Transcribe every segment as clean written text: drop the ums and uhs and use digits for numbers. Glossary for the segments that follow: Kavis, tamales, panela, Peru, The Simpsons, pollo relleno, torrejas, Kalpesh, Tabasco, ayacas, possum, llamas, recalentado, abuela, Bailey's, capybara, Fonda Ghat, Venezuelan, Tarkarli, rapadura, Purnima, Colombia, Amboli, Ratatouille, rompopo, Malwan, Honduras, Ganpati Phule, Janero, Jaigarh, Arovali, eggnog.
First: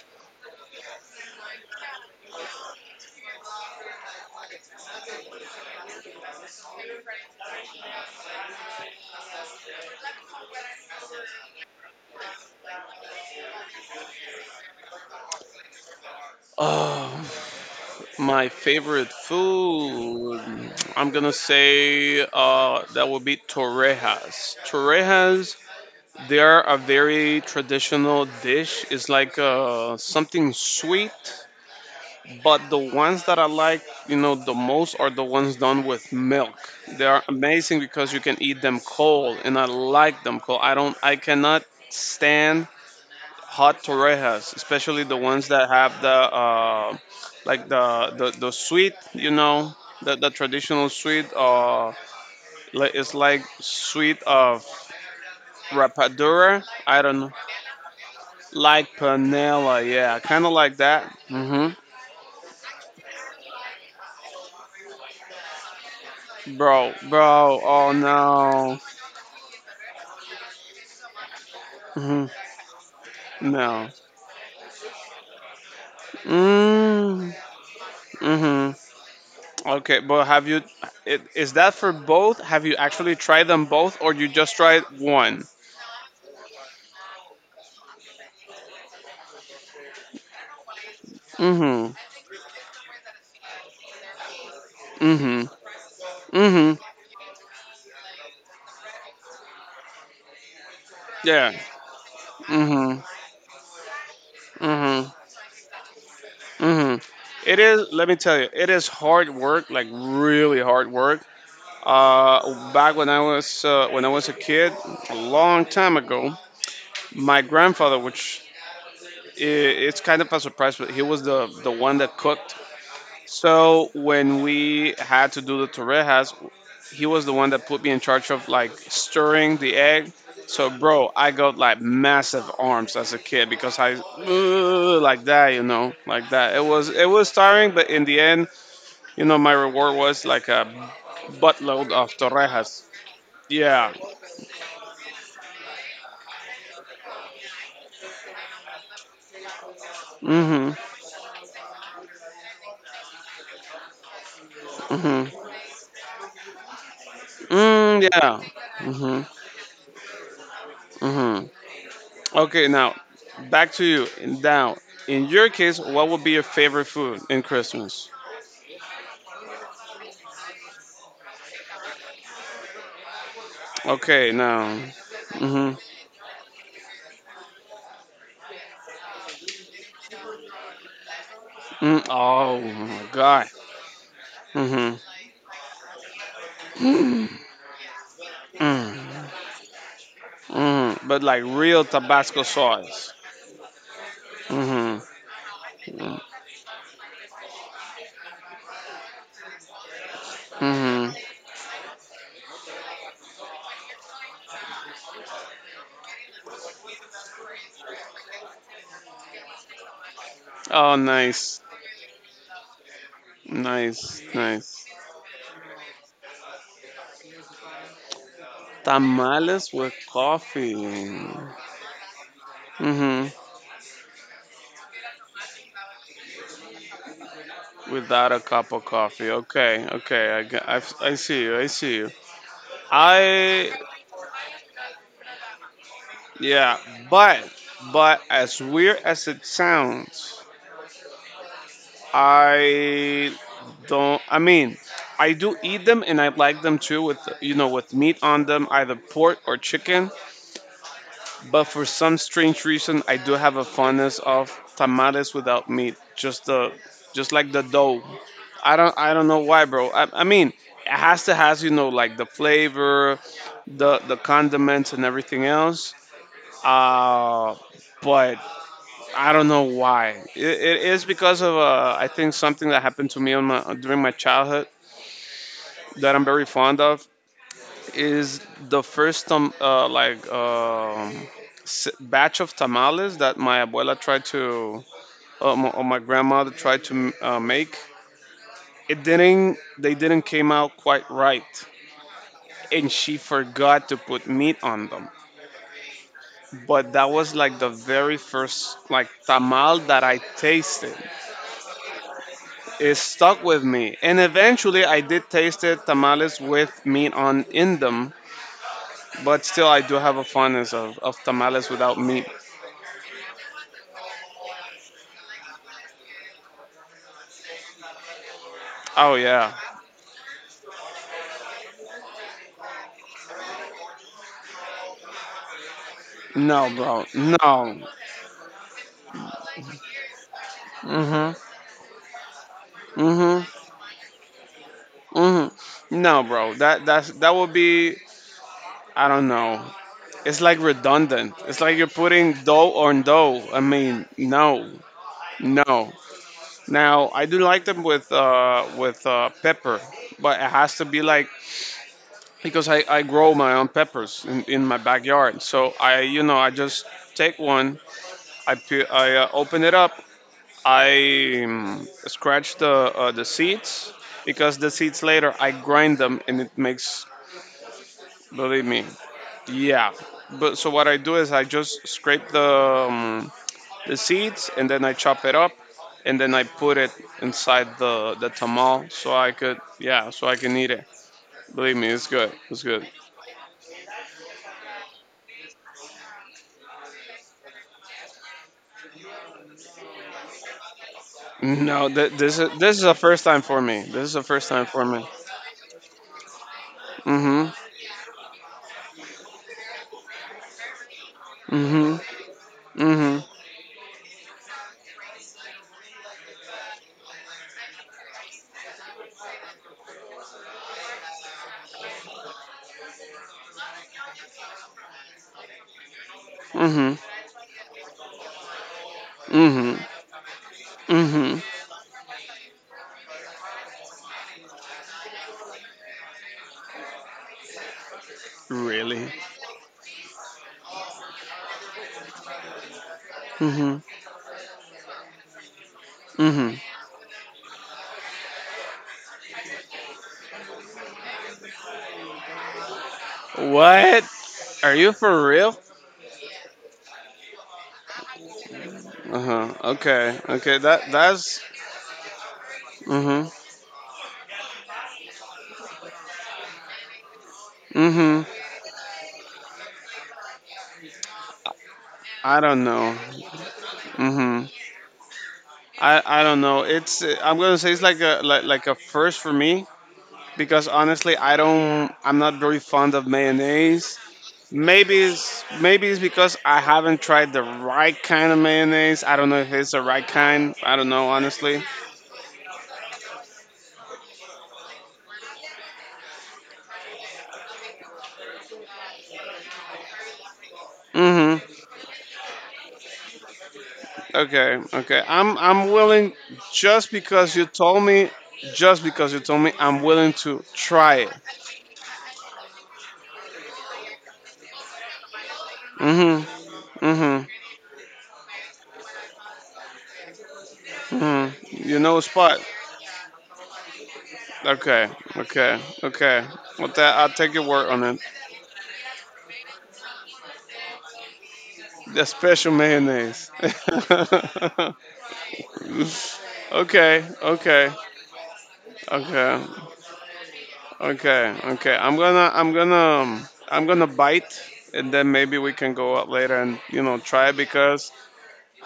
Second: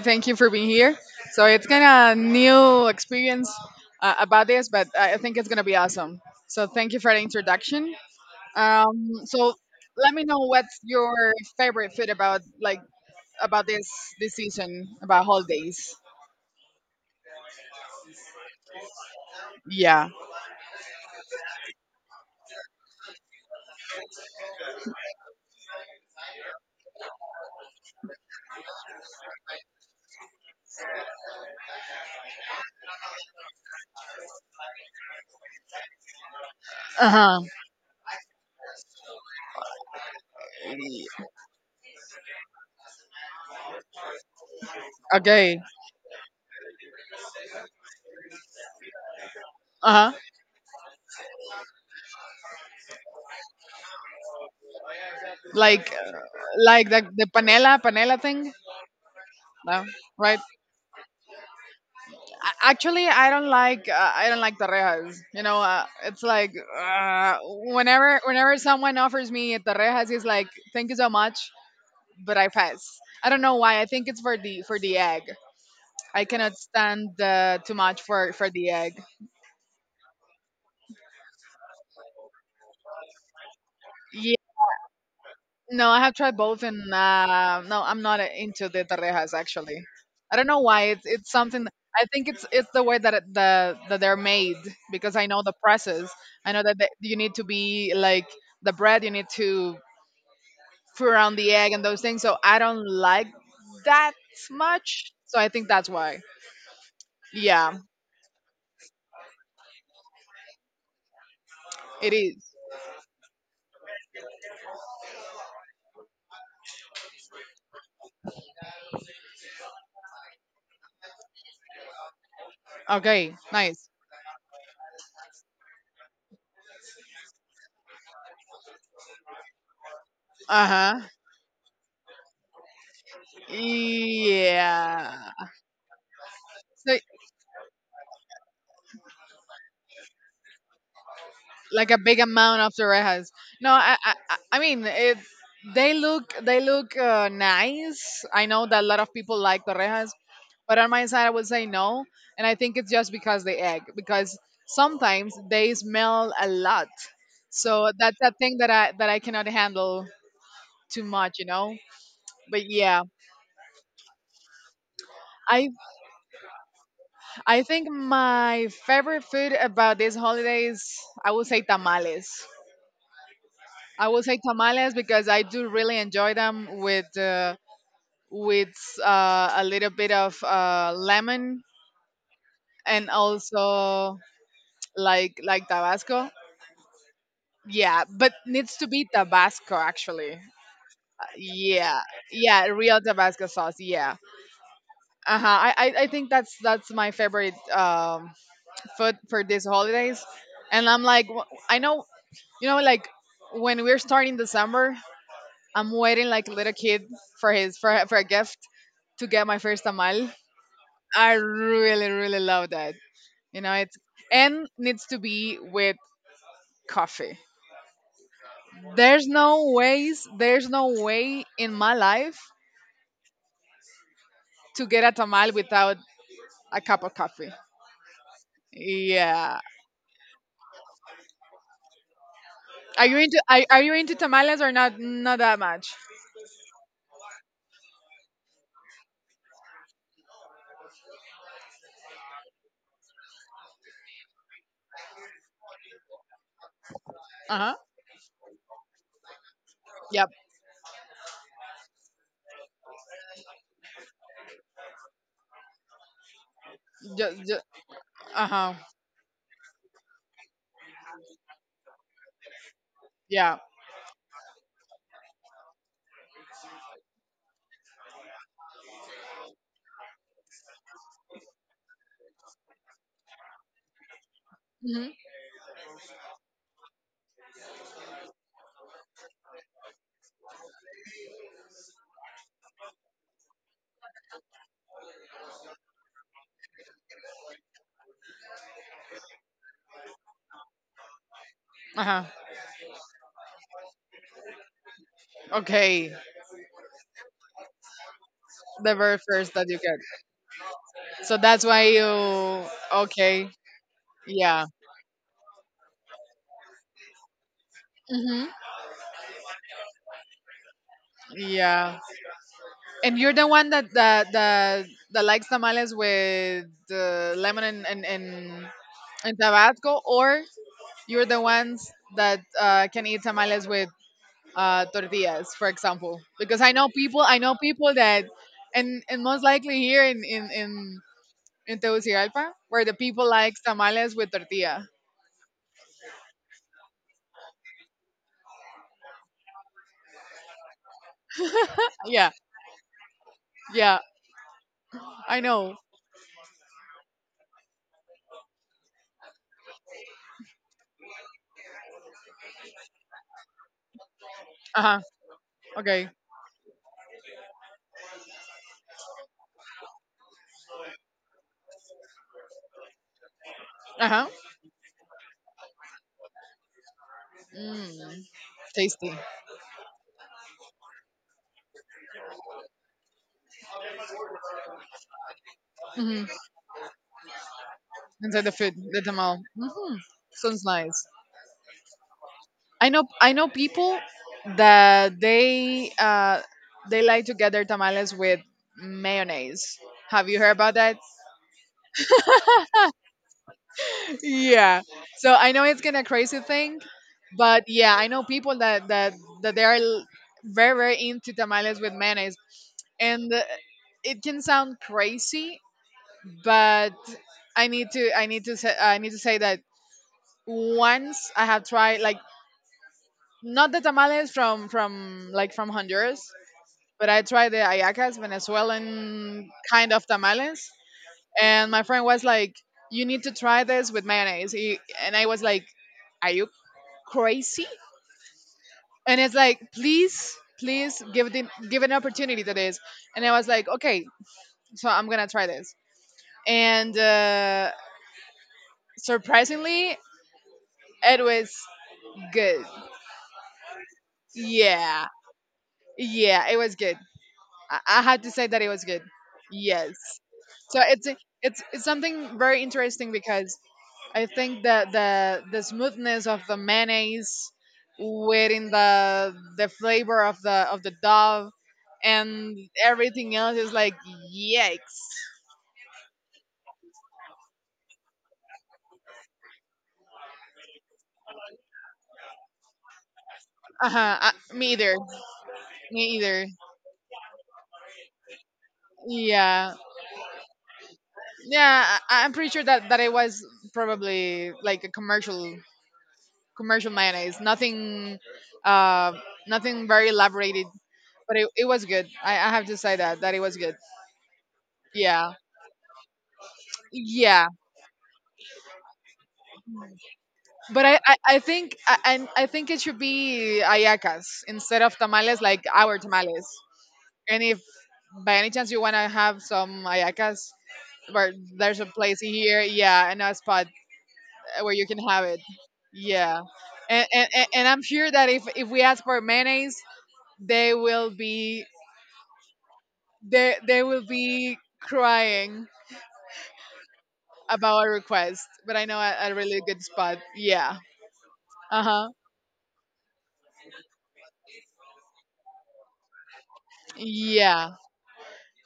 thank you for being here. So it's kind of new experience about this, but I think it's gonna be awesome. So thank you for the introduction. So let me know what's your favorite food about about this season about holidays. oh, my favorite Yeah. food. I'm gonna say that would be torrejas. Torrejas, they are a very traditional dish. It's like something sweet. But the ones that I like, you know, the most are the ones done with milk. They Uh are huh. amazing because you can eat them cold, and I like them cold. I cannot stand hot torrejas, especially the ones Okay. that have the sweet, you know, Uh the, huh. the traditional sweet. It's like sweet of Like rapadura. like the I don't the know, panela thing. like panela. No. Yeah, Right. kind of like that. Hmm Actually, I don't like torrejas. You know, it's like Bro, uh, bro. Oh whenever no. someone offers me torrejas, he's like, "Thank you so much, Mm-hmm. but I pass." I don't know why. I No. think it's for the egg. I cannot stand Mm, too much for the egg. mm-hmm. Okay, but have you? Is that for both? Have you actually tried them both, or you just tried one? No, I have tried both, and no, I'm not into the torrejas actually. I don't know why. It's something. Mm-hmm. I think it's the way that it, the that they're made because I know Mm-hmm. the process. I know Mm-hmm. that you need to be like the bread. You need to pour on the Yeah. egg and those things. So I don't Mm-hmm. like that Mm-hmm. much. So I think that's why. Mm-hmm. It Yeah, is. Let me tell you, it is hard work, like really hard work. it is. Back when I was a kid, a long time ago, my grandfather, which I it's kind of a surprise, but he was the one that cooked. Okay, nice. So when we had to do the torrejas, he was the one that put me in charge of like stirring the egg. Uh So huh. bro, I got like massive arms as a kid because I "Ugh," Yeah. like that, you know, like that. It was So it was tiring, but in the end, you know, my reward was like a like buttload a of big amount of torrejas. torrejas. No, Yeah. I mean it. They look nice. I know that a lot of people like torrejas, Mhm. but on my side I would say no, and I think it's just because they egg because Mhm. sometimes they smell a lot. So Mm, that's a yeah. thing that I Mhm. cannot handle too much, you Mhm. know. But Okay, now yeah, back to you. Now, in your I case, what would be your favorite food in I think Christmas? my favorite food about these holidays I would say tamales. I will Okay, say now. tamales because I do Mm, hmm really enjoy them with with a little bit of lemon Mm, oh my and god. also Mm like Tabasco. Yeah, but needs to hmm be Mm, Tabasco actually. mm, but like real Yeah, Tabasco yeah, real sauce. Tabasco sauce. Yeah. Mm hmm Uh huh. I think that's my favorite food for these holidays, mm and I'm like hmm I know you know like when we're starting December, I'm waiting like a little kid for his for a gift to get my first tamal. Oh, I nice, really love that. You know, it's nice, and nice. needs to be with coffee. There's no Tamales with ways, there's coffee. no way Mm in my life hmm to get a tamal without a cup of coffee. Without a cup of coffee. Yeah. Okay, okay. I see you. I see you. Are you into I are you into tamales or not that much? yeah, but as weird as it sounds, I don't. I mean, I do eat them, and I like them too, with you know, Uh-huh. with meat on them, either pork or chicken. Yep. But for some strange reason, I do have a fondness of tamales without meat. Just like Just, the dough. uh-huh. I don't. I don't know why, bro. I mean, it has to has you know like the flavor, Yeah. the condiments and everything else. Uh, but I don't know why. It is because of I think something that happened to me on my during my childhood Hmm. that I'm very fond of is the first batch of tamales that my abuela tried to My grandmother tried to make. It didn't They didn't came out quite right, Uh-huh. and she forgot to put meat on them. Okay. But that was like the very first The like very first that you tamal get. that I tasted. So that's why you It stuck okay. with me, and Yeah. eventually I did taste it tamales with meat on in them. Hmm. But still, I do have a fondness of tamales without Yeah. meat. And you're the one that likes tamales with lemon and Oh and yeah, Tabasco, or you're the ones that can eat tamales with tortillas, for example. Because no, bro, I know no. people that, and most likely here Mhm, in Tegucigalpa, where the people mhm, like tamales with tortilla. mhm. No, bro, that that would be. I don't know. It's like redundant. It's like you're Yeah, putting dough on dough. I yeah, mean, no, I know. no. Now I do like them with with pepper, but it has to be like because I grow my own peppers in my Uh huh. backyard. So I, Okay. you know, I just take one, I open it up, I scratch the seeds Uh huh. because the seeds later I grind them and it makes, Mm, believe me, tasty. yeah. But so what I do is I just scrape the seeds and then I chop it up and Hmm. then I put it inside the Inside the food, tamal the so I tamal. could Hmm. yeah so I can Sounds eat it. nice. Believe me, it's good. It's good. I know people that they like to get their tamales with mayonnaise. Have you heard about that? No, this is a first time for me. This is a first time for Yeah. me. So I know it's kind of crazy thing, Mhm. but yeah, I know people that that they are very into tamales with Mhm. mayonnaise, Mhm. and it can sound crazy, but I need to say that once I have tried like not the tamales from from Honduras, Mhm. but I tried the ayacas, Venezuelan Mhm. kind of tamales, Mhm. and my friend was like, "You need to try this with mayonnaise," and I was like, "Are you crazy?" Really? And it's like, "Please." Please give the, give an opportunity to this, and I was like, Mhm. okay, so I'm gonna try this. Mhm. And surprisingly, it was good. What? Are you Yeah, for real? yeah, it was good. I have to say that it was good. Uh huh. Yes. Okay. Okay. So That it's that's. it's it's something very interesting Mhm. because I think that the smoothness of the mayonnaise Mhm. within the flavor of the dove I and don't know. everything else is like Mhm. yikes. I don't know. It's I'm gonna say it's like a like a first for me because honestly I'm not very fond of mayonnaise. Uh-huh. Me either. Maybe it's maybe Me it's because either. I haven't tried the right kind of mayonnaise. I don't know if it's Yeah. the right kind. I don't know honestly. Yeah, I'm pretty sure that that it was probably like a commercial mayonnaise. Nothing uh nothing very elaborated but Mhm. it was good. I have to say that that it was good. Okay. Okay. Yeah, I'm willing just because yeah. you told me. Just because you told me, I'm willing to But try it. I think I, and I think it should be ayacas instead of tamales, like our Mhm. tamales. Mhm. And if by any chance you wanna have some ayacas, Mhm. where You there's a know a place spot. here, yeah, and a spot where you Okay. can have it. Okay. Okay. Yeah, With that, I'll take your and word I'm on it. sure that if we ask for mayonnaise, they will be The special mayonnaise. They will be crying Okay. Okay. about a request, but I know a Okay. really good spot. Yeah. Okay, okay. Uh huh. I'm gonna bite, and then maybe we can go out later and you know try Yeah. because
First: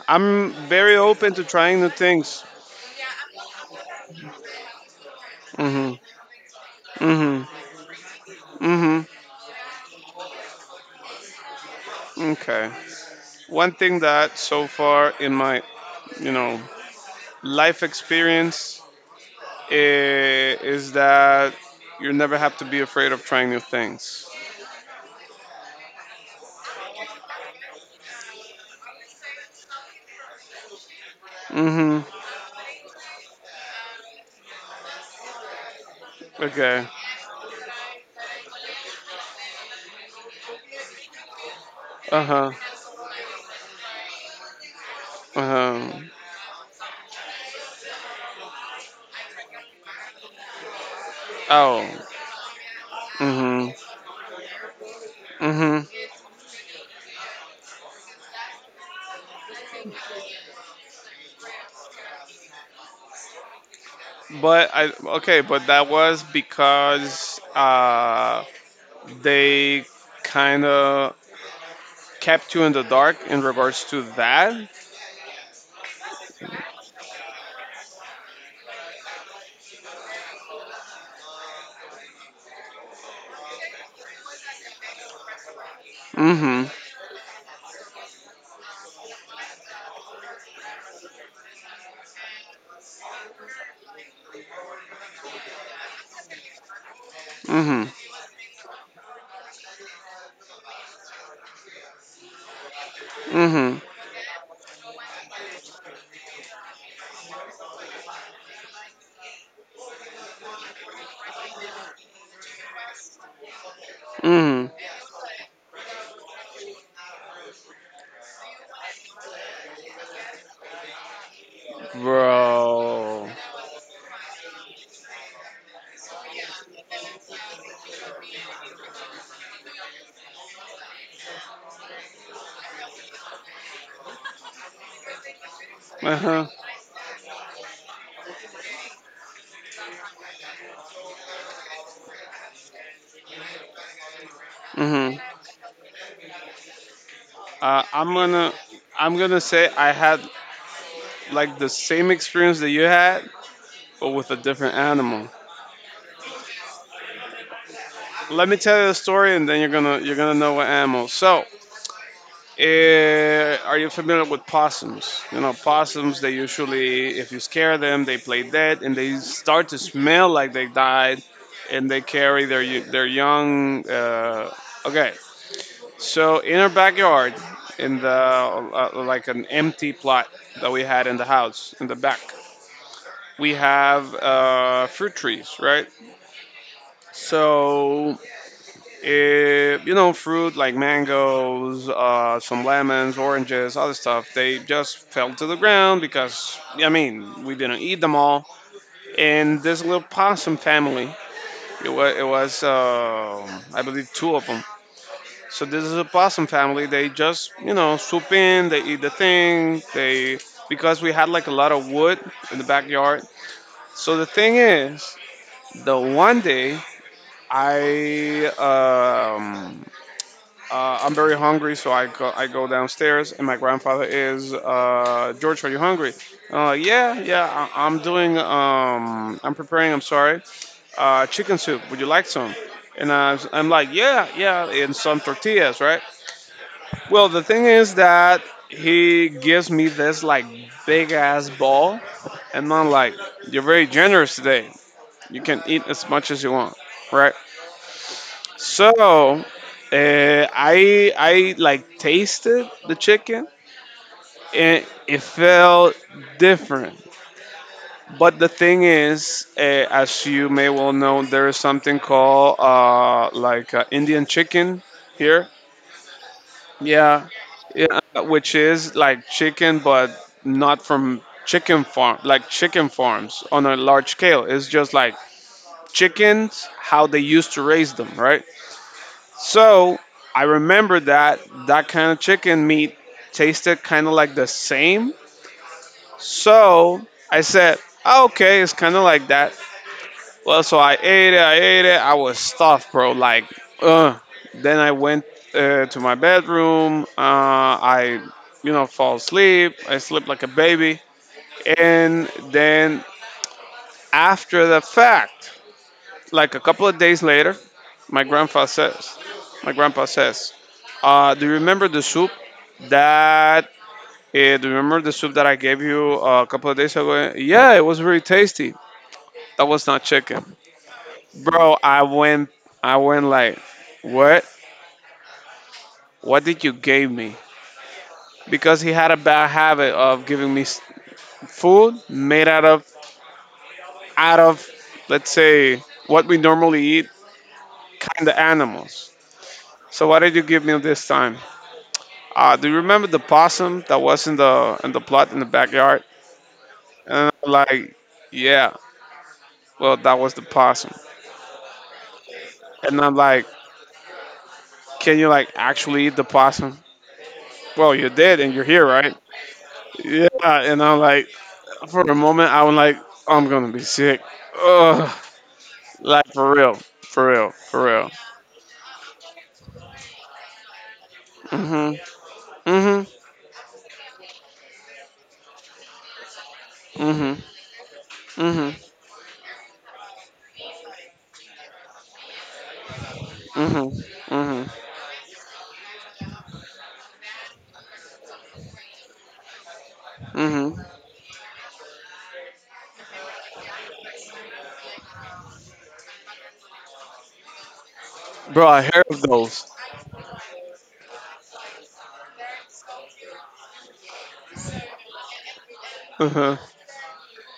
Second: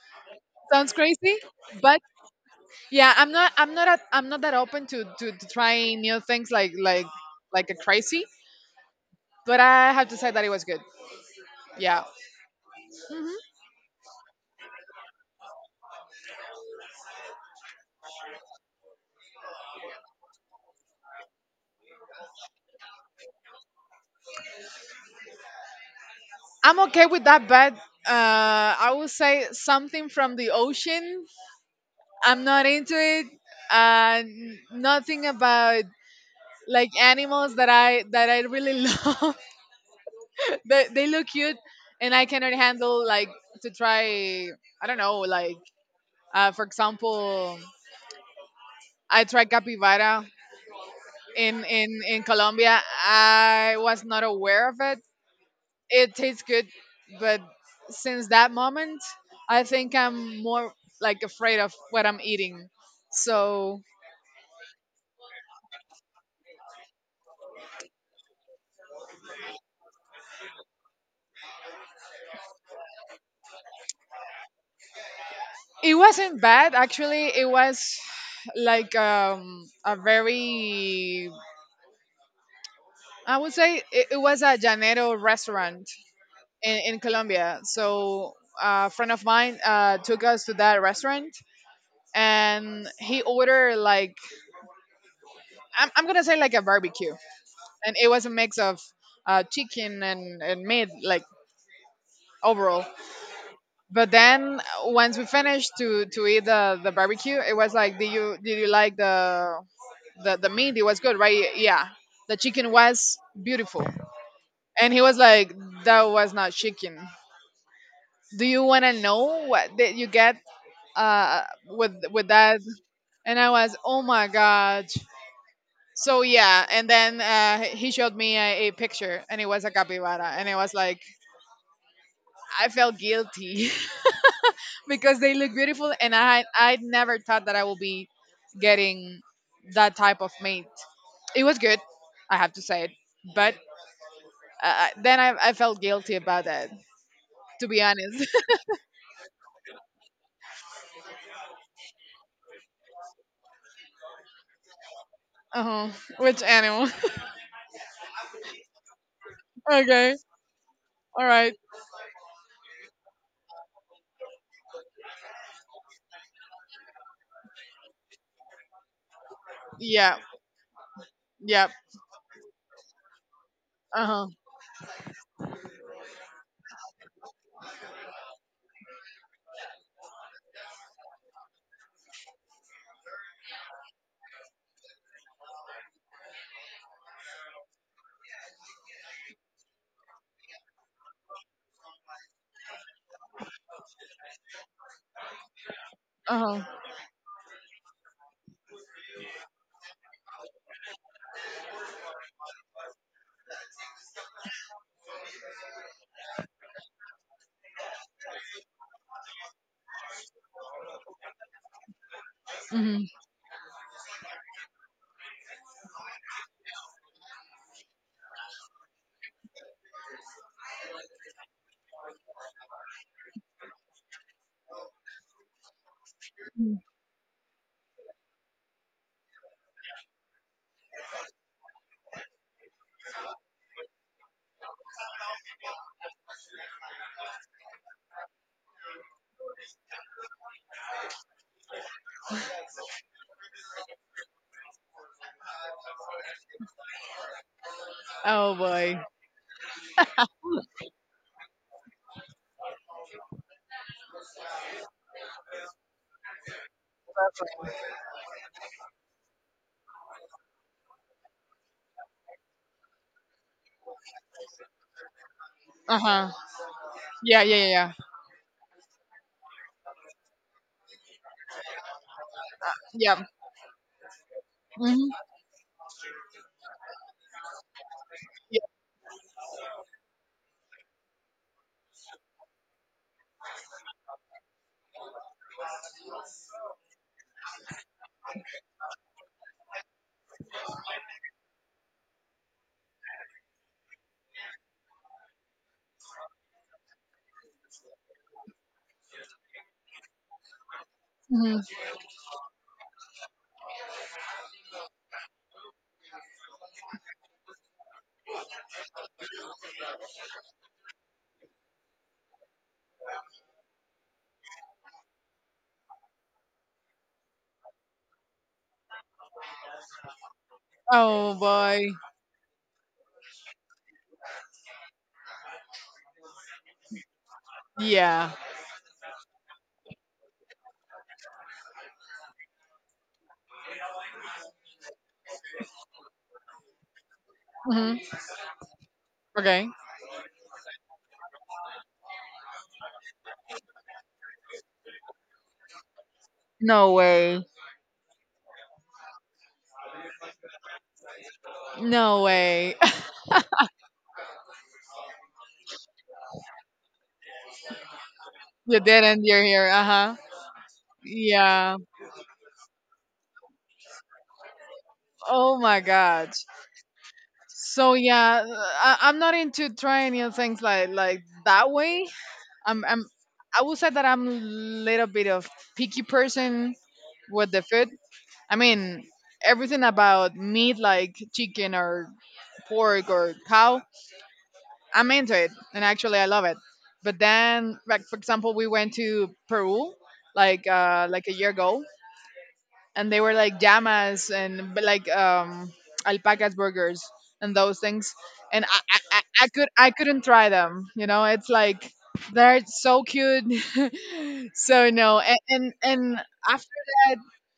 I'm Sounds very open crazy, to trying new but things. yeah, I'm not. I'm not. A, I'm not that open to, to Mhm, trying new things like like mhm, like a crazy. mhm. But I have to say that it was good. Yeah. Okay. Hmm. One thing that so far in my you know life experience is that you never have to be afraid of trying new things. I'm okay with that, but I would say something from the ocean. Mhm. I'm not into it. Nothing about Okay. like animals that I really love. But they look cute, and Uh I huh. cannot handle like to try. I don't know, Uh like huh. For example, I tried capybara Oh. In Colombia. Mhm. I was not aware of it. Mhm. It tastes good, but since that moment, I think I'm more like afraid of what I'm eating. So But I okay, but that was because they kind of kept you in the dark in regards to that. it wasn't bad actually. It was like a very I would say it, it was a Janero restaurant Mhm. In Colombia. So a friend of mine took us to that restaurant and he ordered like I'm gonna say like a barbecue Mhm. and it was a mix of chicken and meat like overall Mhm. but then once we finished to eat the barbecue it was like did you like the meat it was good right yeah the chicken was beautiful Mhm. and he was like that was not chicken do you want to know what did you get with that Bro. and I was oh my God so yeah and then he showed me a picture and it was a capybara and it was like I felt guilty because they look beautiful and i Uh-huh. i never thought that I will be getting that type of mate it was good I have to say it but Mhm. then I felt guilty about that to be Uh, I'm honest. gonna I'm gonna say I had like the same experience that you had, but with a different animal. Uh-huh. Which animal? Let me tell you the story, and then Okay, you're gonna know what animal. all So right. eh, are you familiar with possums? You know, possums, they usually, if you scare them, they play dead and they start to Yeah, smell like they died yeah. and they carry their, their young. Uh-huh. Okay, so in our backyard, in the like an empty plot that we had in the house, in the back, we have fruit trees, right? So eh, you know, fruit like mangoes, some lemons, oranges, other stuff, they just fell to the ground Uh-huh. because, Uh-huh. I mean, we didn't eat them all. And this little possum family, it was I believe, two of them. So this is a possum family. They just, you know, swoop in, they eat the thing, they, because we had like a lot of wood in the Mhm. backyard. So the thing is, the one day I, um, I'm very hungry, so I go downstairs, and my grandfather is George. Are you hungry? I Yeah, yeah. I, I'm doing. I'm preparing. I'm sorry. Chicken soup. Would you like some? And I'm like, yeah, yeah, and some tortillas, right? Well, the thing is that he gives me this like big ass ball, and I'm like, you're very generous today. You can eat as much as you want, right? Oh So boy. I like tasted the chicken and it felt different. But the thing is, as you may well know, there is something called Indian chicken here. Uh huh. Yeah, Yeah, yeah, yeah, yeah, yeah. which is like chicken, but not from chicken farm, like chicken Yep. farms on a large scale. It's just Mm-hmm. like chickens, how they used to raise them, right? Yeah. So I remember that that kind of chicken meat tasted kind of like the same. So I said, "Oh, okay, it's kind of like that." Well, so I ate it. I was stuffed, bro. Like, uh. Then I went to my bedroom. I, you know, fall asleep. I slept like a baby. Mm-hmm. And then after the fact, like a couple of days later, my grandpa says, my grandpa says, Uh, do you remember the soup that? Do you remember the soup that I gave you a couple of days ago? Yeah, it was very tasty. That was not chicken, Oh bro. boy. I went like, what? What did you give me? Yeah. Because he had a bad habit of giving me food made out of out of, let's say, what we normally eat, Mm-hmm. kind of animals. Okay. So what did you give me this time? Do you remember the possum that was in the plot in the backyard? No And way. I'm like, yeah. Well, that was the possum. No way. And I'm like, can you like actually eat the possum? Well, you did, and you're You here, dead right? not. You're here. Uh huh. Yeah. And I'm like, Yeah. for a moment, I was like, I'm gonna be sick. Ugh. Oh my Like God. for real, for So real. yeah, I'm not into trying new things like that Mhm. way. I'm Mhm. I would say that I'm a little bit of picky person Mhm. with the food. I Mhm. mean, everything about meat like chicken or pork or cow, Mhm. Mhm. I'm into it, and actually I love it. But then, like for example, we went to Peru like Mhm. A year ago, and they were like llamas and but like alpacas burgers and those things, and Bro, I heard of those. I couldn't try them. You know, it's like they're so cute. So no, and Mhm. after that,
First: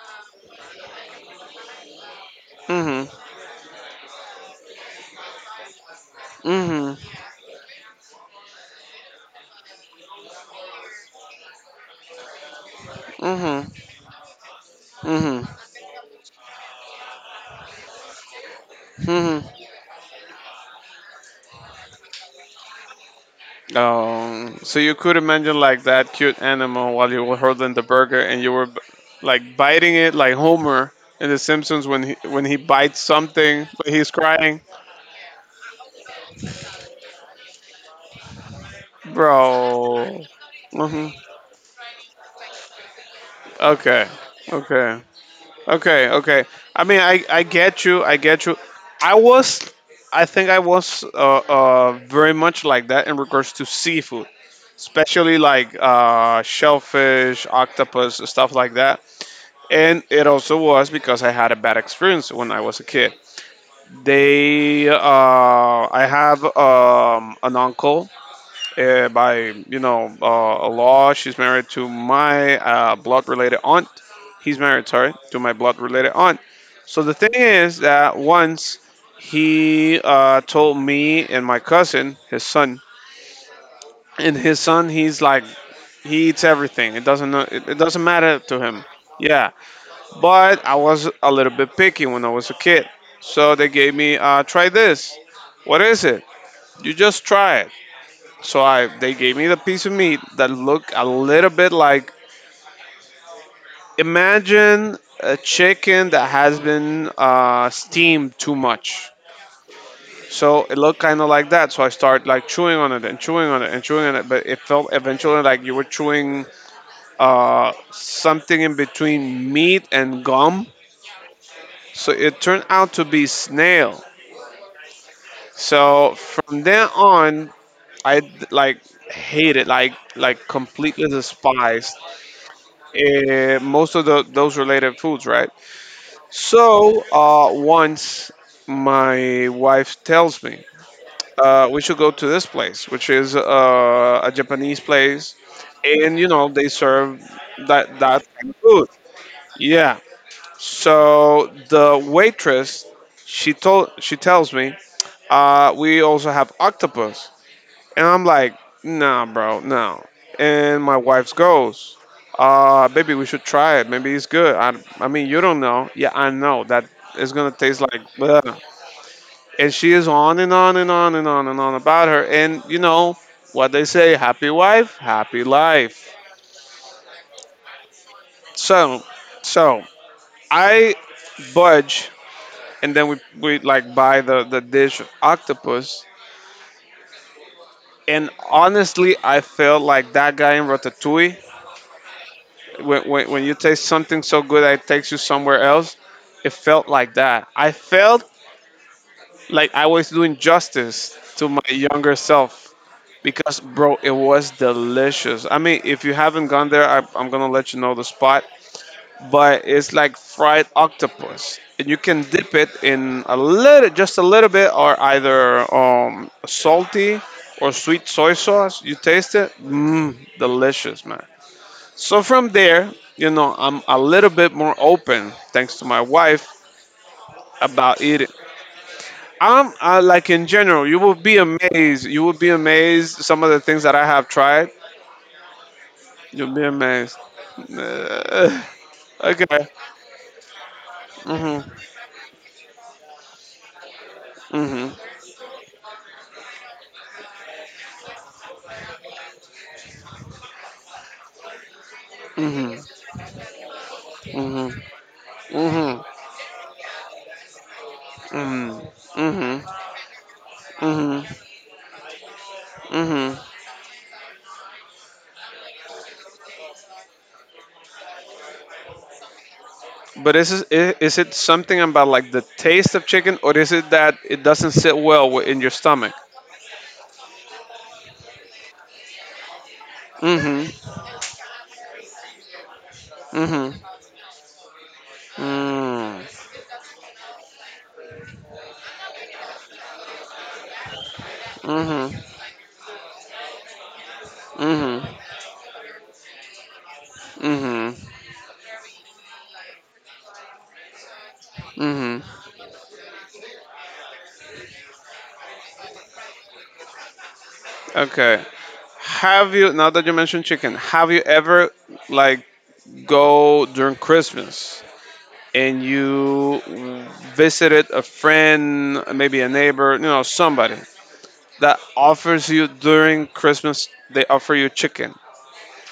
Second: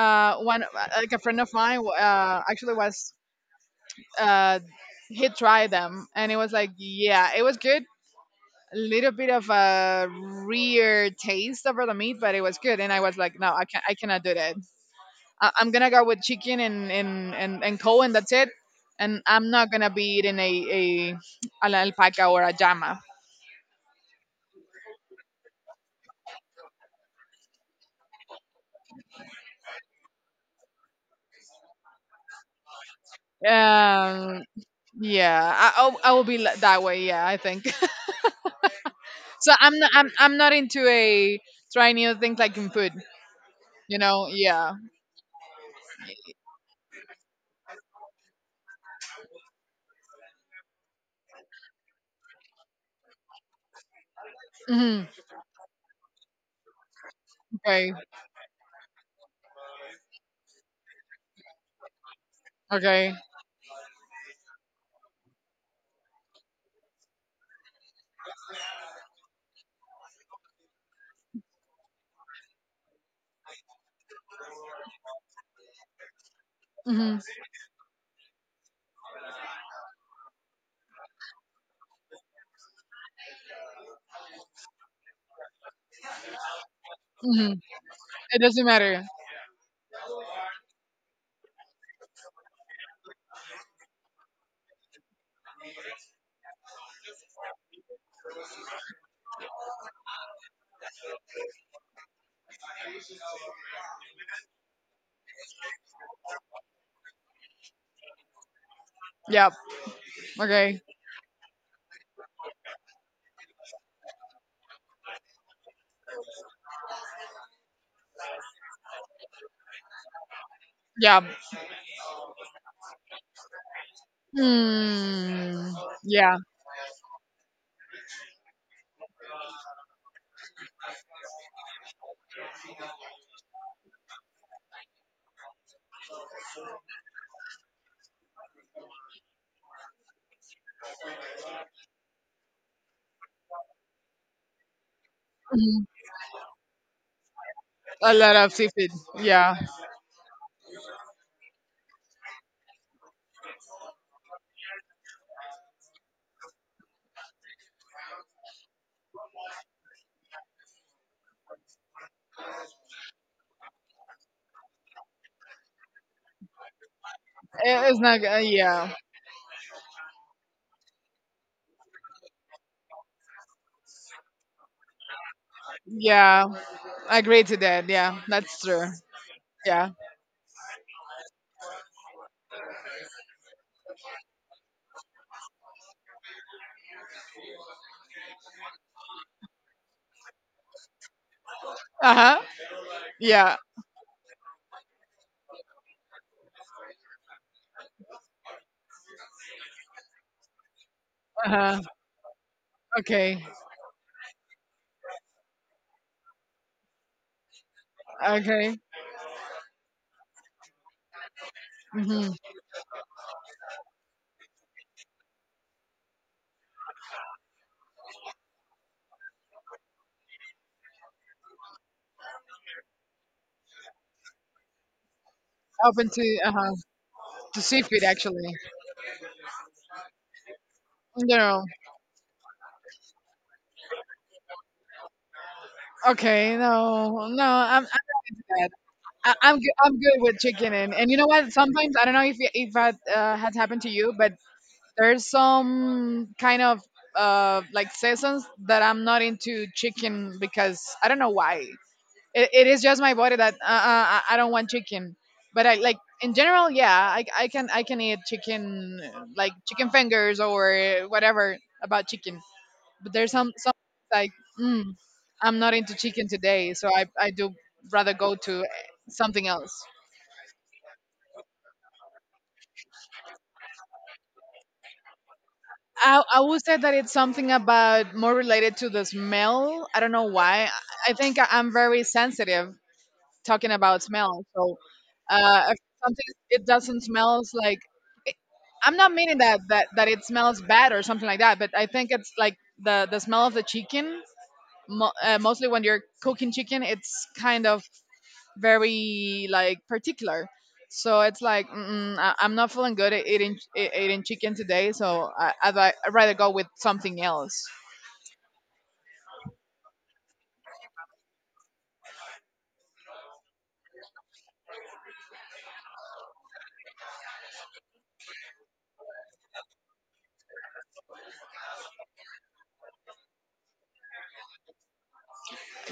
one like a friend of mine actually Mhm. was uh, he tried them, and it was like, Mhm. yeah, it was good. A little bit of a rare taste over the meat, but it was good. And I was like, no, I Mhm. can't, I cannot do that. Mhm. I'm gonna go with chicken and and cow, and that's it. And Mhm. I'm not gonna be eating a an alpaca or a llama. So you could imagine like that cute animal while you were holding the burger and you were like biting it like Homer in The Simpsons when he bites something but he's Um, crying, yeah, I will be that way. Yeah, I think. So I'm not I'm bro. I'm not into hmm a trying new things like in food. You Okay, know? Yeah. okay, okay. I mean, I get you, I get you. I was, I think I was very much like that in regards to seafood, Hmm. especially like shellfish, Okay. octopus, stuff like that, and it also was because I had a bad experience when I was a kid. Okay. They, I have an uncle by a law. She's married to my blood related aunt. He's married, sorry, to my blood related aunt. So the Mm-hmm. thing is that once he told me and my cousin, his son, and his son, he's like he eats everything. It doesn't Hmm. it, it doesn't matter It to doesn't him. matter. Yeah, but I was a little bit picky when I was a kid. So they gave me, try this. What is it? You just try it. So they gave me the piece of meat that looked a little bit like, imagine a chicken that has been steamed too much. Yep. So it Okay. looked kind of like that. So I started like chewing on it and chewing on it and chewing on it, but it felt eventually like you were chewing something in between meat and gum. Yeah. So it turned out to be snail. Mm, So yeah. from then on, I like hated, like completely despised most of the, those related foods, right? So once my wife tells me, we should go to this place, which is a Japanese place, Mhm. and you know they serve that A that lot kind of of food. seafood. Yeah. Yeah. So the waitress, she tells me, we also have octopus. And I'm like, nah, bro, no. And my wife goes, baby, we should try it. Maybe it's good. I mean, you don't know. Yeah, I know that it's gonna taste It's like. not. Ugh. Yeah. And she is on and on and on and on and on about her. And you know what they say: happy wife, happy life. Yeah. I agree to that. Yeah. That's true. So, so, Yeah. I budge, and then we like buy the dish of octopus. And honestly, I felt like that guy in Ratatouille Uh huh. When you Yeah. taste something so good that it takes you somewhere else, it felt like that. I felt like I was doing justice to Uh my huh. younger self Okay. because, bro, it was delicious. I mean, if you haven't gone there, I'm going to let you know the spot, Okay. but it's like fried octopus. And you can Hmm. dip it in a little, just a little bit, or either salty or sweet soy sauce. You taste it, mmm, delicious, man. So from there, you know, I'm a little bit more open thanks to my Open to wife uh huh to about seafood eating. actually. Like in general, you will be No. amazed. You will be amazed some of the things that I have tried. You'll Okay. be amazed. No. No. I'm. I'm Uh, good. I'm. okay. Good. I'm good with chicken and you know what? Mhm. Sometimes I don't know if if that has happened to you, but Mhm. there's some kind of like seasons that I'm not into chicken because I don't know why. It Mhm. is just my body that I don't want Mhm. chicken. But I like Mhm. in general, yeah, I can eat Mhm. chicken like Mhm. chicken fingers or Mhm. whatever about chicken. But there's Mhm. some like mm, I'm not into chicken today, so I do rather go to something else. But is is it something about like the taste of chicken, or is it that it doesn't sit well in your stomach? I would say that it's something about more related to the smell. I don't know why. Mhm. I think I'm very sensitive talking Mhm. about smell. So if something Mm. it doesn't smells like it, I'm not meaning that it smells bad or something like that. But I think it's Mhm. like the smell of the chicken. Mhm. Mostly when you're cooking chicken, it's kind of Mhm. very like particular. So it's like Mhm. I'm not feeling good at eating chicken today, so I'd rather go with something else. Okay. Have you, now that you mentioned chicken, have you ever like go during Christmas and you visited a friend, maybe a neighbor, you know, somebody that offers you during Christmas they offer you chicken.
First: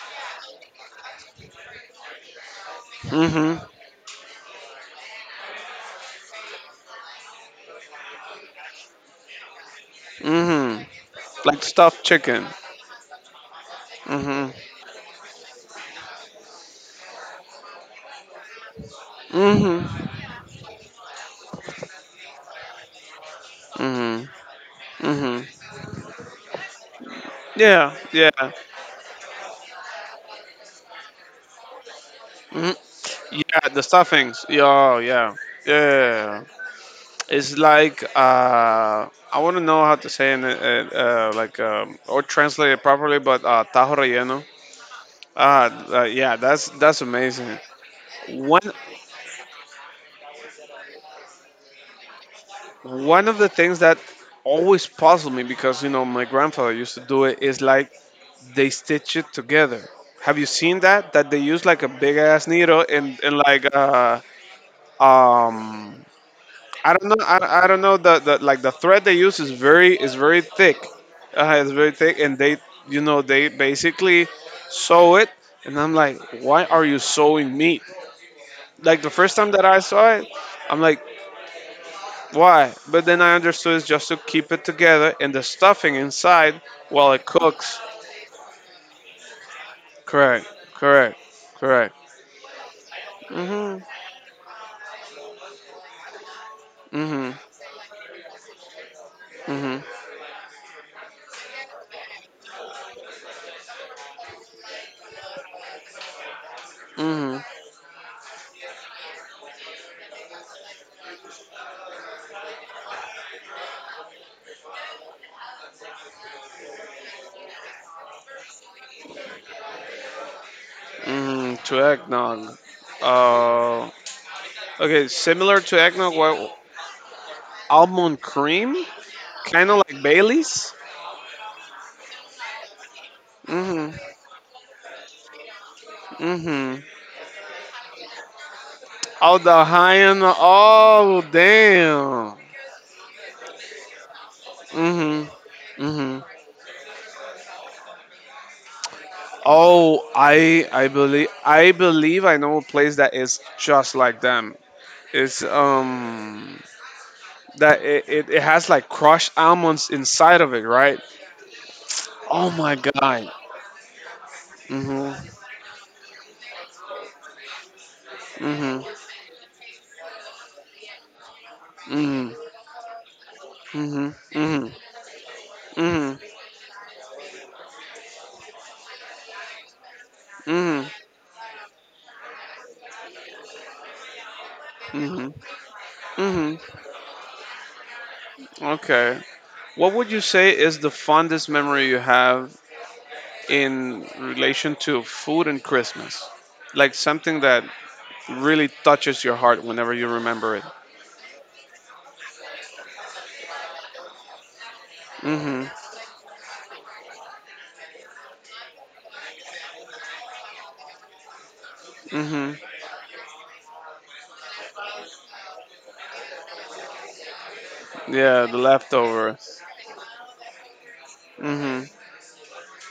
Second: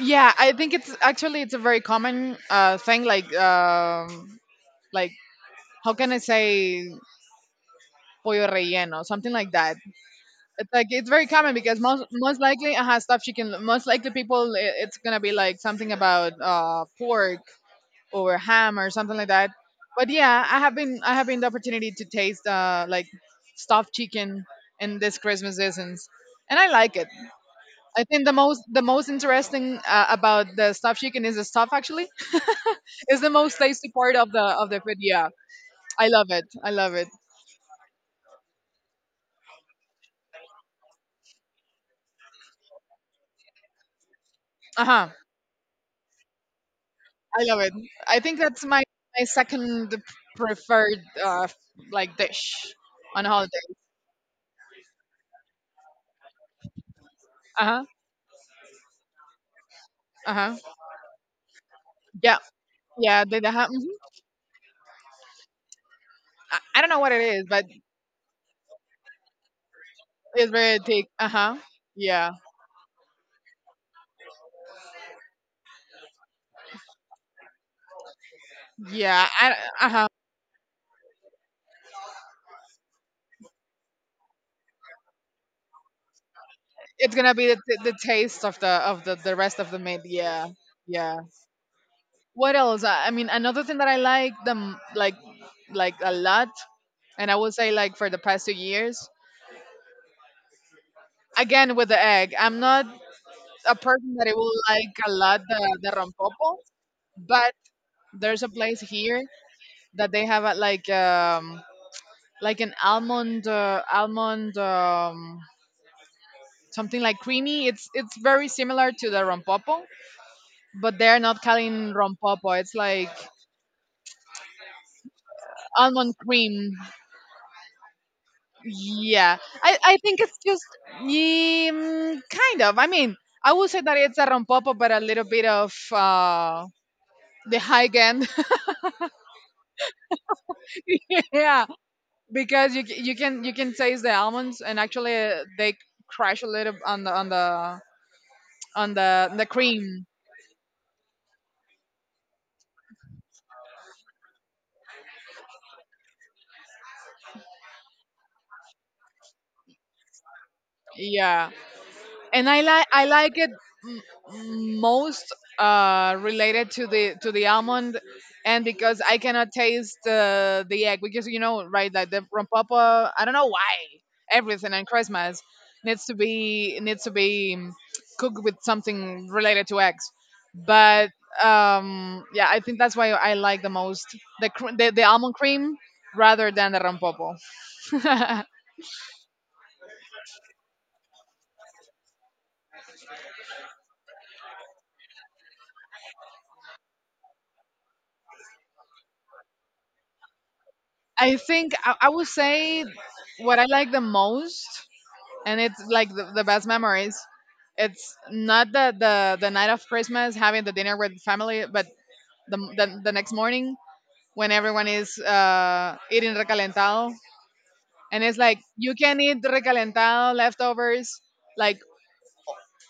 Yeah, I think it's actually it's a very common thing, like Mhm. um, like how can I say pollo relleno, something like that. It's Mhm. like it's very common Like because stuffed most chicken. likely stuffed chicken. Most likely Mm. It's gonna be like something about pork or ham or something like that. Mhm. Mhm. But yeah, I have been the opportunity to taste like stuffed Mhm. chicken in this Mhm. Christmas season, and I like it. Yeah, I think yeah. The most interesting about the stuffed chicken is the stuff actually Mhm. is the most Yeah, the tasty part of the stuffings. Yeah, of the food. oh, Yeah, yeah, I love it. yeah. I love it. It's like I want to know how to say it, like or translate it properly, but tajo relleno. Uh huh. Ah, yeah, that's I amazing. love it. I think that's One my second preferred like dish on One of the holiday. things that always puzzled me because you know my grandfather used to do it is Uh huh. like they stitch it together. Uh Have you huh. seen that? That they use like a big Yeah. ass needle Yeah. and The like ham. Mhm. Um I don't I know don't what it know. is, but I don't know. The like the thread they use is very it's very thick. thick. Uh huh. It's very thick, Yeah. and they you know they basically sew it. And I'm like, why are you sewing meat? Like the Yeah. first time that I Uh huh. saw it, I'm like, why? But then I understood it's just to keep it together and the stuffing inside while It's it gonna be cooks. the taste of the the rest of the meat. Correct. Yeah. Correct. Yeah. Correct. What else? I mean, another thing Mhm. that I like them like a lot, and Mhm. I would say like for the past 2 years. Mhm. Again with the egg, I'm not a person that I will like a lot the rompopo, Mhm. but there's a place here that they have a, like an almond something like creamy. It's very similar to the rompopo, but they're not Mhm. To calling eggnog. rompopo. It's like Uh, okay, similar to eggnog. almond What? cream. Almond cream, Yeah, kind I, of I like think it's just Bailey's. yeah, kind of. I mean, I would say Mhm, that it's a rompopo, but a little bit of mhm. the high end. Oh, the high end. Oh, Yeah, damn. because you can taste the almonds, and actually Mhm, they mhm. crash a little on the on the cream. Oh, I believe, I believe I know a place that is just like them. It's that it has like crushed almonds inside of it, right? Yeah, and Oh my I god. like it Mhm, most related to the almond, and mhm, because I cannot taste the egg because you know right like the mhm, rompapa. I don't know why mhm, mhm, everything on Christmas mhm, needs to be cooked with something related to eggs, mhm, but yeah, I think that's why I like the most the mhm, almond cream rather mhm. than the rompopo. Okay. What would you say is the fondest memory you have in relation to food and Christmas? Like something that really touches your heart whenever you remember it. I think I would say what I like the most and Mhm. it's like the best memories. It's not the night of Christmas having the dinner with family, but Mhm. The next morning when everyone is eating recalentado, and it's Yeah, the like you can leftover. eat recalentado leftovers like Mhm.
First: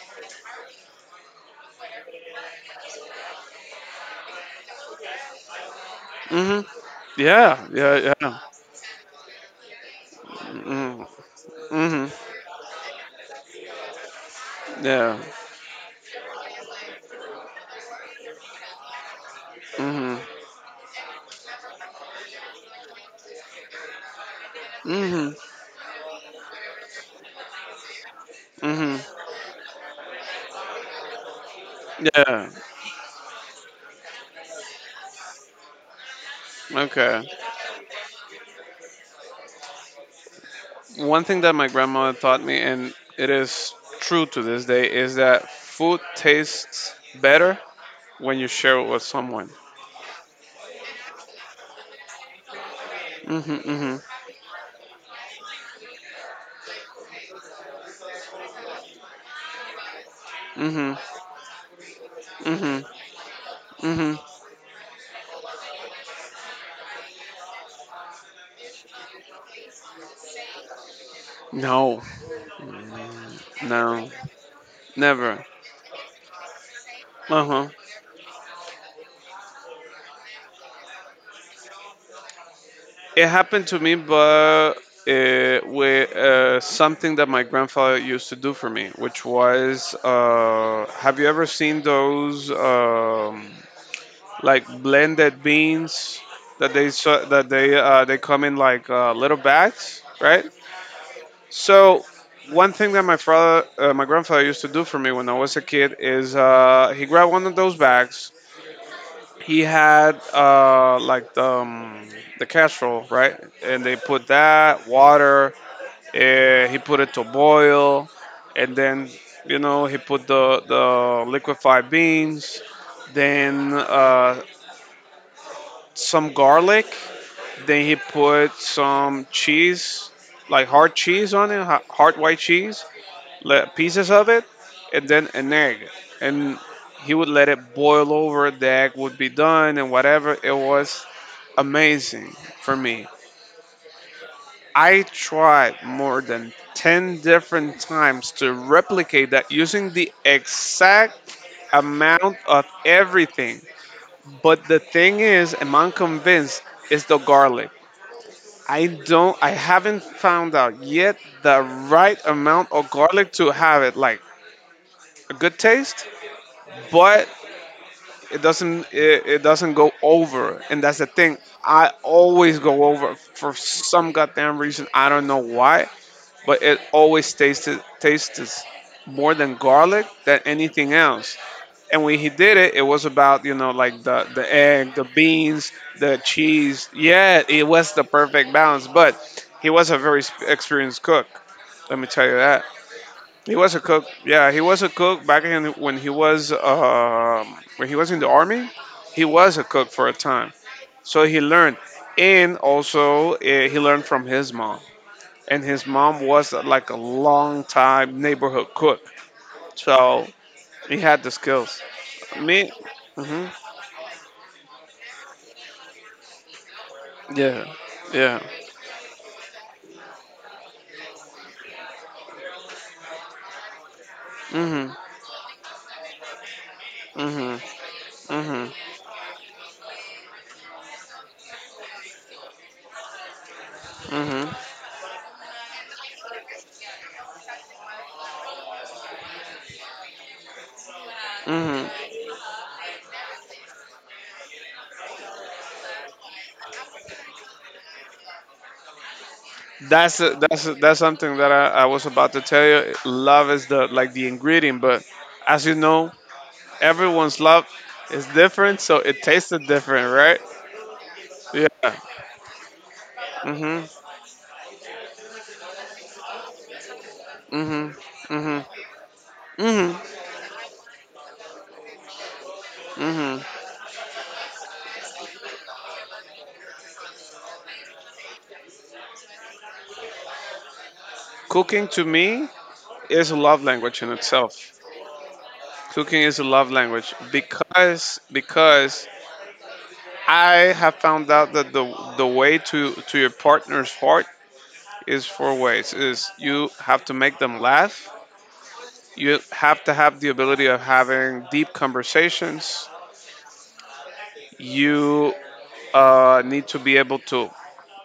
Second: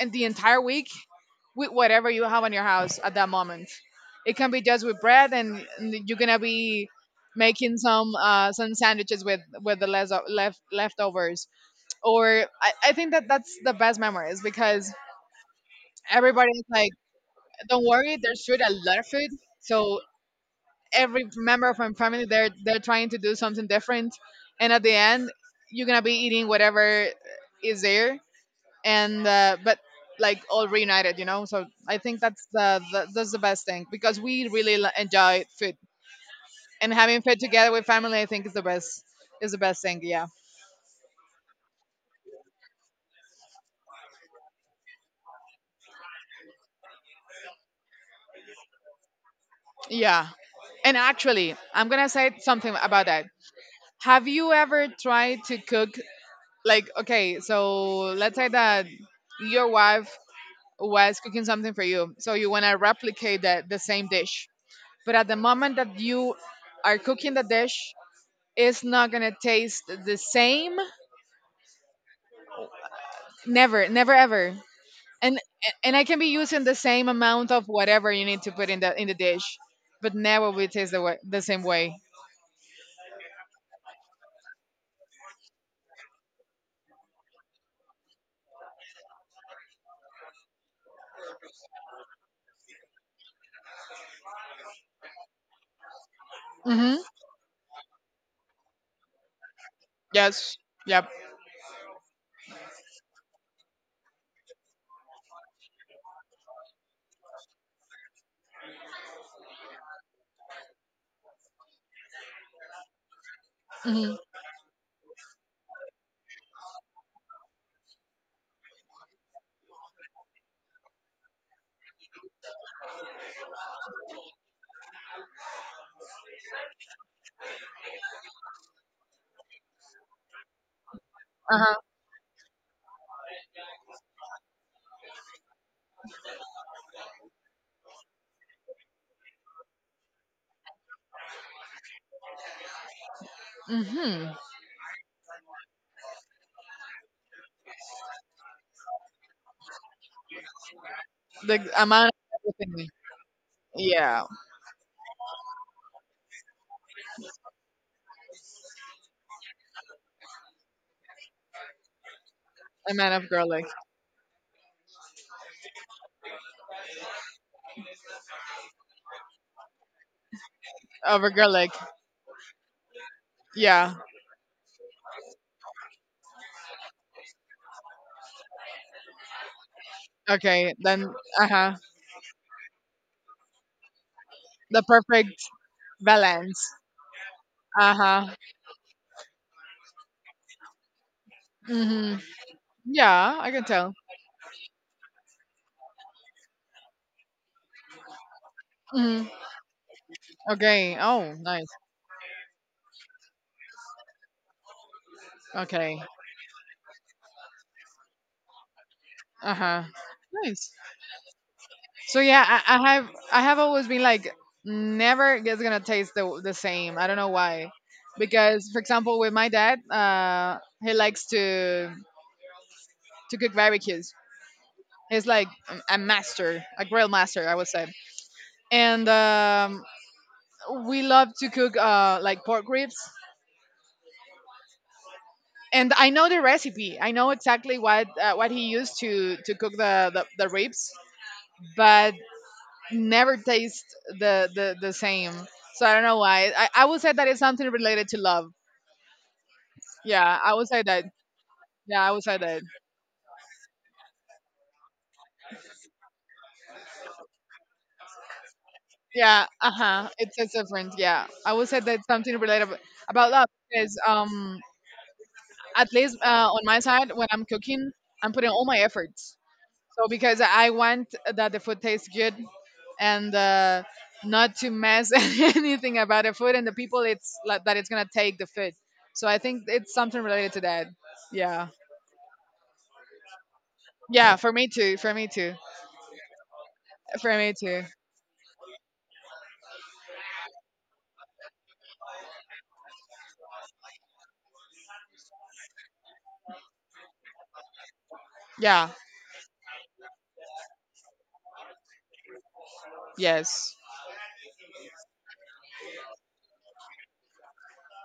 in the entire week with whatever you have in your house at that moment. It can be just with bread, and you're gonna Mhm. be Yeah, making yeah, yeah. Some sandwiches with the Mhm. leftovers, Mhm. or I think that that's the best memories because Yeah. everybody's like don't worry, there's food, a lot of food. So Mhm. every member of my family, they're trying to do something different, and at the end Mhm. you're gonna be eating whatever is there, Mhm. and but like all reunited, you know. So I think that's Yeah. The that's the best thing because we really enjoy food, and having Okay. food together with family, I think is the best, is the best thing. Yeah, One thing that my grandmother taught me and it is true to this day is that food tastes better when you share it with someone. yeah, and actually I'm gonna say something about that. Mhm, mhm, Have you ever tried to cook like okay, so let's say that your wife mhm, was cooking something for you. So you want to mhm, replicate that the same mhm. dish. But at the moment that you are cooking the dish, it's not going to taste the same. No, Never, no, never ever. And never. and I can be using the same Uh amount of huh. whatever you need to put in the dish, but never will taste the same way. It happened to me, but uh, with something that my grandfather used to do for me, which was, have you ever seen those like blended beans that they Mhm. so, that they come in like little bags, right? Yes. Yep. So one thing that my father, my grandfather used to do for me when I was a kid is he grabbed one of those bags. He had like the casserole, right? And they Mhm. put that water. He put it to boil, and then you know he put the liquefied beans, then some garlic, then he put some cheese, like hard cheese on it, Uh-huh. Hard white cheese pieces of it, and then an egg. And he would let it boil over, the egg would be done, and whatever. It was amazing for me. Mhm. I tried more than 10 different times to replicate that using the exact The amount amount of of everything. everything. Yeah, But the thing is, and I'm convinced, is the garlic. I haven't found out yet the right amount of a man of garlic to garlic, have it like a good taste, but it doesn't go over and that's the of a thing. garlic. I always go over for Yeah. some goddamn reason, I don't know why, but it always tasted tastes more than garlic than Okay. anything Then, else. uh huh. And when he did it it was about you know like the The egg the perfect beans the balance. cheese, yeah, it Uh was the huh. perfect balance, but he was a very experienced cook, let me Mhm. tell you that. Yeah, I He can was a tell. cook. Yeah, he was a cook back in when he was in the army. He Mhm. was a cook for a time, Okay. so Oh, he nice. learned, and also he learned from his mom. And his Okay. mom was like a long time neighborhood cook, Uh huh. so Nice. he had the skills. So yeah, Me, I hmm have always been like never it's gonna taste the same. I don't know yeah, why, yeah, because for example with my dad, he likes to cook barbecues. hmm, He's like a master, a grill master, I hmm, would say, hmm, and we love to cook like pork ribs. hmm, And I know the recipe. I know exactly what he used to cook the ribs, hmm. but never taste the same. So I don't know why. I would say that it's something related to love. That's Yeah, I that's would say that's that. something that I Yeah, was I would about say to that. tell you. Love is the like the ingredient, but as you know, everyone's love is different, so it Yeah, tasted uh huh. different, right? It's different. Yeah, I would Yeah. say that something related about love Mhm. because at least on my side when I'm cooking, Mhm. I'm putting all Mhm. my efforts. Mhm. So because I want that the food tastes good and Mhm. Not to mess anything about the food and the people it's like, that it's gonna take the food. So I think it's something related to that. Yeah. Cooking to me is a love language in Yeah. Okay. For me itself. too. For me too. Cooking is a love language For me too. because I have found out that the way to your partner's heart is four ways. Is you have to make them laugh. Yeah. You have to have the ability of having deep conversations. Yes. You need to be able to,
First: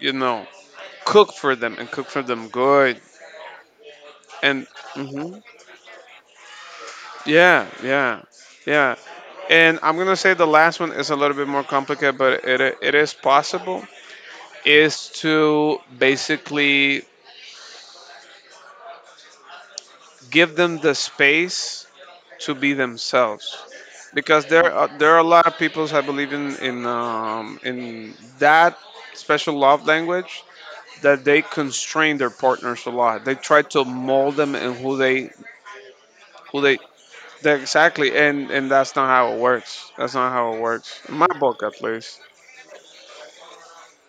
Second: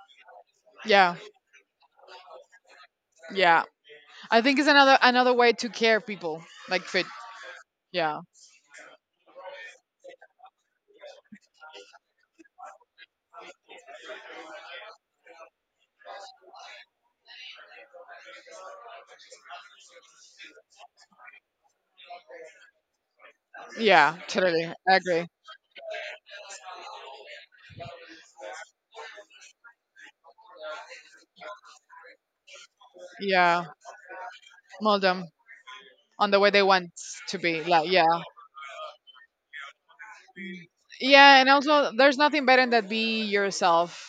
you know, Yeah. cook for them and cook for them good. Yeah. I think And it's another hmm, way to care people like food. yeah, Yeah. yeah, yeah. And I'm gonna say the last one is a little bit more complicated, but it is possible. Is to basically give them the space to be themselves Yeah. because Totally. I there are a agree. lot of people I believe in in that special love language that they constrain their partners a lot. They try Yeah. to mold them in who Mold them they on the way who they they want to That- be. Like. Yeah. exactly, and that's not how it works. That's not how it works. In my Yeah, and book, at also there's least. nothing better than be yourself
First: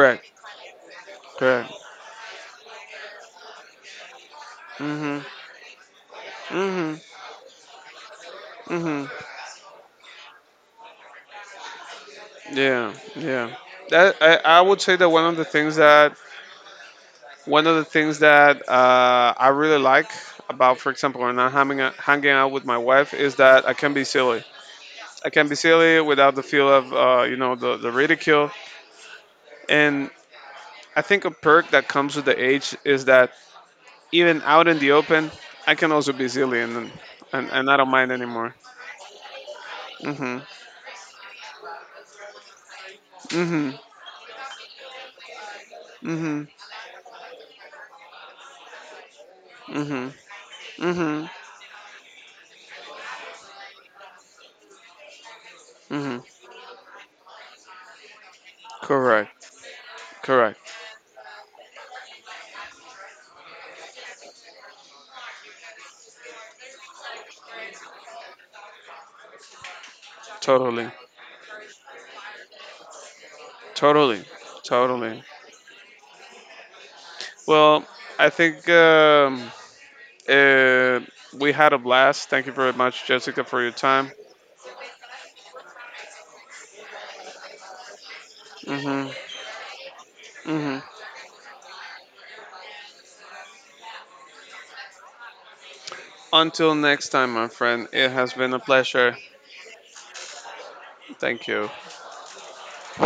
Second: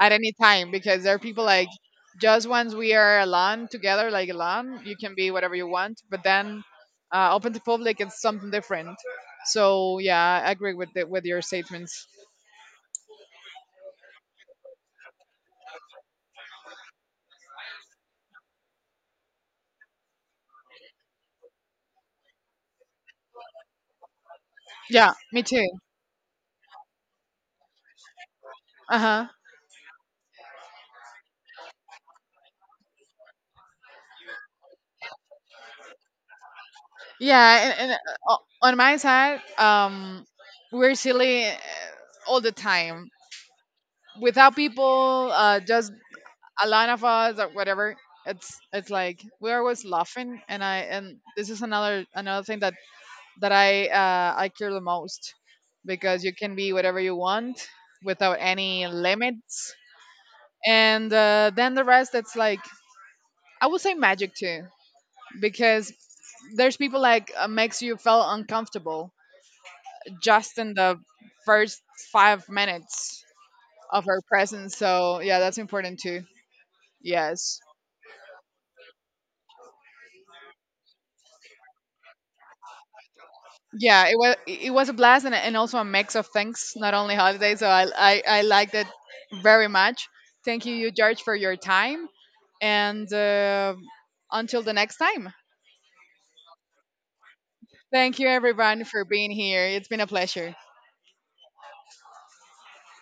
at any time, because there are people like Correct. just once we are alone together, like alone, you can Mhm. be whatever you want. But then Mhm. Open to public, it's something different. Mhm. So yeah, I agree with with your statements. Yeah. Yeah. That I would say that one of the things that I really like about, for example, when I'm hanging out with my wife is that I can be silly. Yeah, I me can be too. silly without the feel of you know the ridicule. Uh huh. And I think a perk that comes with the age is that even out in the open, I can also be silly Yeah, and and, I don't mind uh, anymore. on my side, Mhm. we're silly all the time. Mhm. Without people, just Mhm. a lot of us or whatever. It's like we're always Mhm. laughing, and I and Mhm. this is another thing that I care the most Mhm. because you can be whatever you want without any Correct. limits. Correct. And then the rest, it's like I would say magic too, because there's people like makes you feel uncomfortable just in Totally. the first 5 minutes of her Totally. presence. So Totally. yeah, that's important too. Yes. Well, I think uh, we had a blast. Thank you very much, Jessica, for your Yeah, time. It was a blast, and also a mix of things, not only holidays. So I liked it Mhm. very much. Thank you, Mhm. you George for your time, and until the next time. Until next time, my friend. It Thank you has been a everyone for pleasure. being here. It's been a pleasure. Thank you.